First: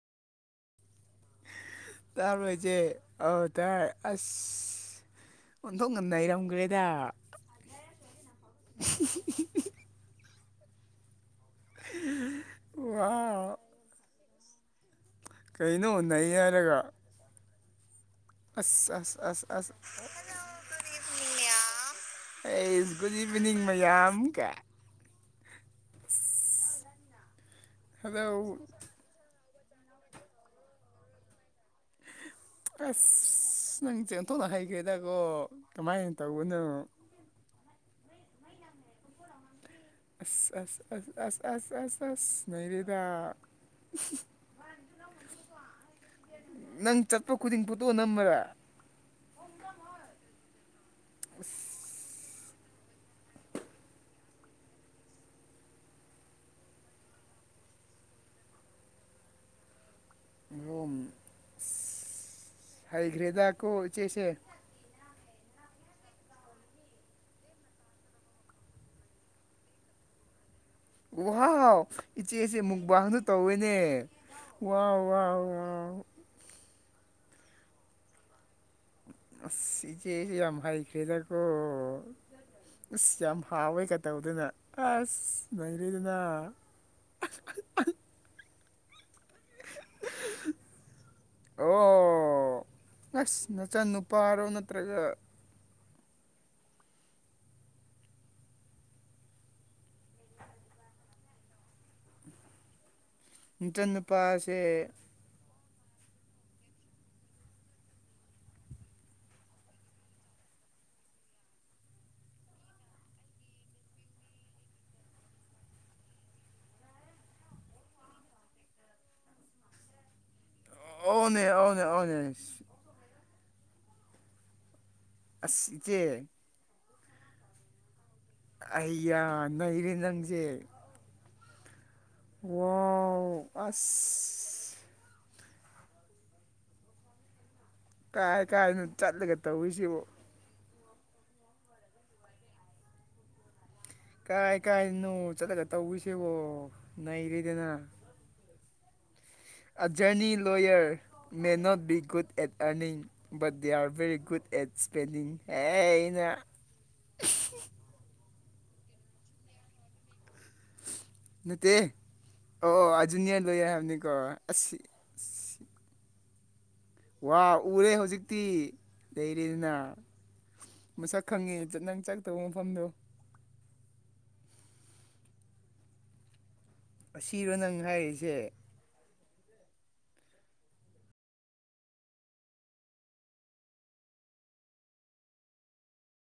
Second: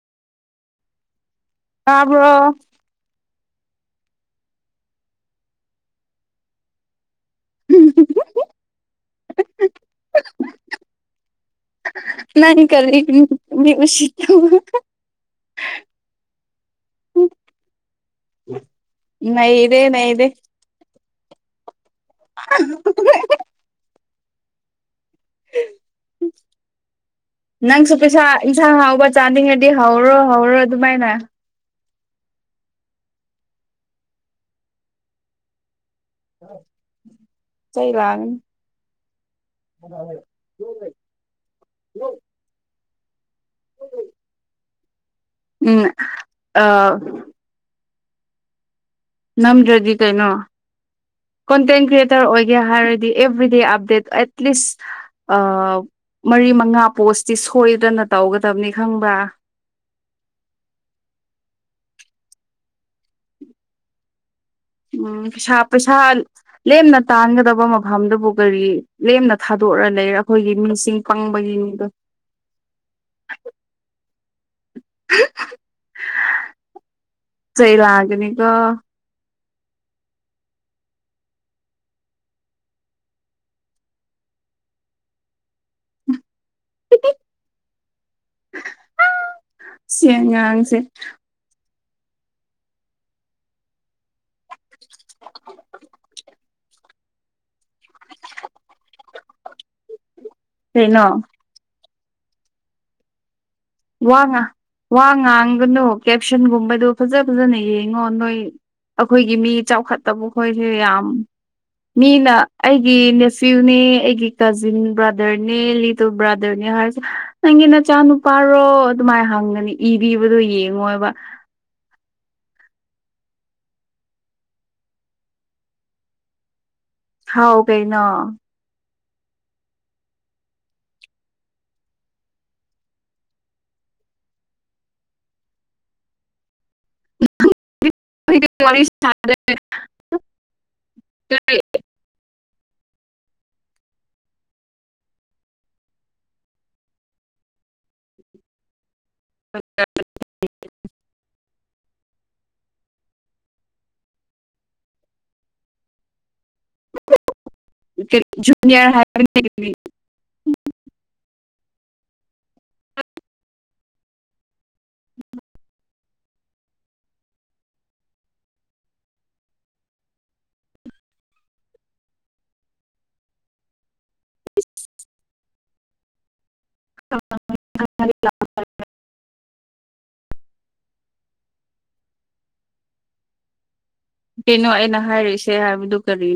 ꯇꯥꯕ꯭ꯔꯣ ꯇꯥꯁꯦ ꯑꯧ ꯇꯥꯏ ꯑꯁ ꯑꯣꯟꯊꯣꯛ ꯉꯝꯅ ꯏꯔꯝꯈ꯭ꯔꯦꯗ ꯎ ꯉꯅꯤ ꯀꯔꯤ ꯋꯥ ꯃꯤꯁꯤ ꯀ ꯀꯩꯅꯣ ꯅꯩ ꯍꯥꯏꯔꯒ ꯑꯁ ꯑꯁ ꯑꯁ ꯑꯁ ꯅꯩꯔꯦ ꯅꯩꯔꯦ ꯨꯗ ꯏꯚꯅꯤꯡ ꯃꯌꯥꯝꯝ ꯀ ꯅꯪꯁꯨ ꯄꯩꯁꯥ ꯍꯜꯂꯣ ꯌꯦꯟꯁꯥꯡ ꯍꯥꯎꯕ ꯆꯥꯅꯤꯡꯉꯗꯤ ꯍꯧꯔꯣ ꯍꯧꯔꯣ ꯑꯗꯨꯃꯥꯏꯅ ꯑꯁ ꯅꯪ ꯆꯦꯟꯊꯣꯛꯅ ꯍꯩꯒꯦꯗꯀꯣ ꯀꯃꯥꯏꯅ ꯇꯧꯕꯅꯣ ꯁꯩ ꯂꯒꯅꯤ ꯑꯁ ꯑꯁ ꯑꯁ ꯑꯁ ꯑꯁ ꯑꯁ ꯑ ꯅꯔꯦꯥ ꯎꯝ ꯅꯪ ꯑꯥ ꯆꯠꯄ ꯈꯨꯗꯤꯡ ꯐꯣꯠꯇꯣꯛ ꯅꯝꯃꯔꯦ ꯅꯝꯗ꯭ꯔꯗꯤ ꯀꯩꯅꯣ ꯀꯣꯟꯇꯦꯟ ꯀ꯭ꯔꯤꯌꯦꯇꯔ ꯑꯁ ꯑꯣꯏꯒꯦ ꯍꯥꯏꯔꯗꯤ ꯑꯦꯕ꯭ꯔꯤꯗꯦ ꯑꯞꯗꯦꯠ ꯑꯦꯠꯂꯤꯁ ꯑ ꯃꯔꯤ ꯃꯉꯥ ꯄꯣꯁꯇꯤ ꯁꯣꯏꯗꯅ ꯇꯧꯒꯗꯕꯅꯤ ꯈꯪꯕ꯭ꯔꯥ ꯔꯣꯨꯝ [unintelligible] ꯍꯩꯒ꯭ꯔꯦꯗꯥꯀꯨ ꯆꯦꯁꯦ ꯎꯝ ꯄꯩꯁꯥ ꯄꯩꯁꯥ ꯂꯦꯝꯅ ꯇꯥꯟꯒꯗꯕ ꯃꯐꯝꯗꯨꯕꯨ ꯀꯔꯤ ꯂꯦꯝꯅ ꯊꯥꯗꯣꯛꯔ ꯂꯩꯔ ꯑꯩꯈꯣꯏꯒꯤ ꯃꯤꯁꯤꯡ ꯍꯥꯎ ꯍꯥꯎ ꯄꯪꯕꯒꯤꯅꯤꯗꯣ ꯏꯆꯦ ꯏꯆꯦ ꯃꯨꯛꯕꯥꯅ ꯇꯧꯋꯦꯅꯦ ꯋꯥꯎ ꯋꯥꯎ ꯋꯥꯎ ꯆꯩ ꯂꯒꯅꯤꯒꯣ ꯑꯁ ꯏꯆꯦꯁꯤ ꯌꯥꯝ ꯍꯥꯏꯥꯏ ꯈꯦꯗꯀꯣ ꯑꯁ ꯌꯥꯝ ꯍꯥꯎꯋꯦ ꯀ ꯇꯧꯗꯨꯅ ꯑꯁ ꯅꯔꯤꯗꯨꯅ ꯁꯦ ꯉꯔꯥꯡꯁꯦ ꯑꯣ ꯑꯁ ꯅꯆꯟ ꯅꯨꯄꯥꯔꯣ ꯅꯠꯇ꯭ꯔꯒ [unintelligible] ꯆꯩꯩꯅꯣ ꯋꯥ ꯉ ꯋꯥ ꯉꯥꯡꯒꯅꯨ ꯀꯦꯞꯁꯟꯒꯨꯝꯕꯗꯣ ꯐꯖ ꯐꯖꯅ ꯌꯦꯡꯉꯣ ꯅꯣꯏ ꯑꯩꯈꯣꯏꯒꯤ ꯃꯤ ꯆꯥꯎꯈꯠꯇꯕ ꯈꯣꯏꯁꯦ ꯌꯥꯝ ꯃꯤꯅ ꯑꯩꯒꯤ ꯅꯦꯐ꯭ꯤꯌꯨꯅꯦ ꯑꯩꯒꯤ ꯀꯥꯖꯤꯟ ꯕ꯭ꯔꯥꯗꯔꯅꯦ ꯂꯤꯇꯣ ꯕ꯭ꯔꯥꯗꯔꯅꯦ ꯍꯥꯏꯔꯁꯤ ꯅꯪꯒꯤ ꯅꯆꯥ ꯅꯨꯨꯄꯥꯔꯣ ꯑꯗꯨꯃꯥꯏꯅ ꯍꯪꯒꯅꯤ ꯏꯕꯤꯕꯗꯣ ꯌꯦꯡꯉꯣꯏꯕ ꯑꯧꯅꯦ ꯑꯧꯅꯦ ꯑꯁꯆ ꯍꯥꯎ ꯀꯩꯅ ꯑꯩꯒ ꯅꯩꯔꯦ ꯅꯪꯁꯦ ꯑꯣ ꯑꯁ [unintelligible] ꯀꯥꯏ ꯀꯥꯏꯗꯅꯣ ꯆꯠꯂꯒ ꯇꯧꯨꯁꯦꯕꯣ ꯅꯩꯔꯦꯗꯅ ꯑꯖꯔꯅꯤ lawyer meant be good at earning but they are very good at spending ꯍꯦꯩꯅ ꯖꯨꯅꯤꯌꯔ ꯍꯥꯏ ꯅꯠꯇꯦ ꯑꯣ ꯑꯗꯨꯖꯨꯅꯤꯌꯥ ꯂꯣꯏꯦ ꯍꯥꯏꯕꯅꯤꯀꯣ ꯑꯁꯤꯁꯤ ꯋꯥ ꯎꯔꯦ ꯍꯧꯖꯤꯛꯇꯤ ꯂꯩꯔꯦꯗꯅ ꯃꯁꯛ ꯈꯪꯉꯦ ꯅꯪ ꯆꯛꯇꯧꯕ ꯃꯐꯝꯗꯣ ꯑꯁꯤꯔꯣ ꯅꯪ ꯍꯥꯏꯔꯤꯁꯦ ꯀꯩꯅꯣ ꯑꯩꯅ ꯍꯥꯏꯔꯤꯁꯦ ꯍꯥꯏꯕꯗꯨ ꯀꯔꯤꯅꯣ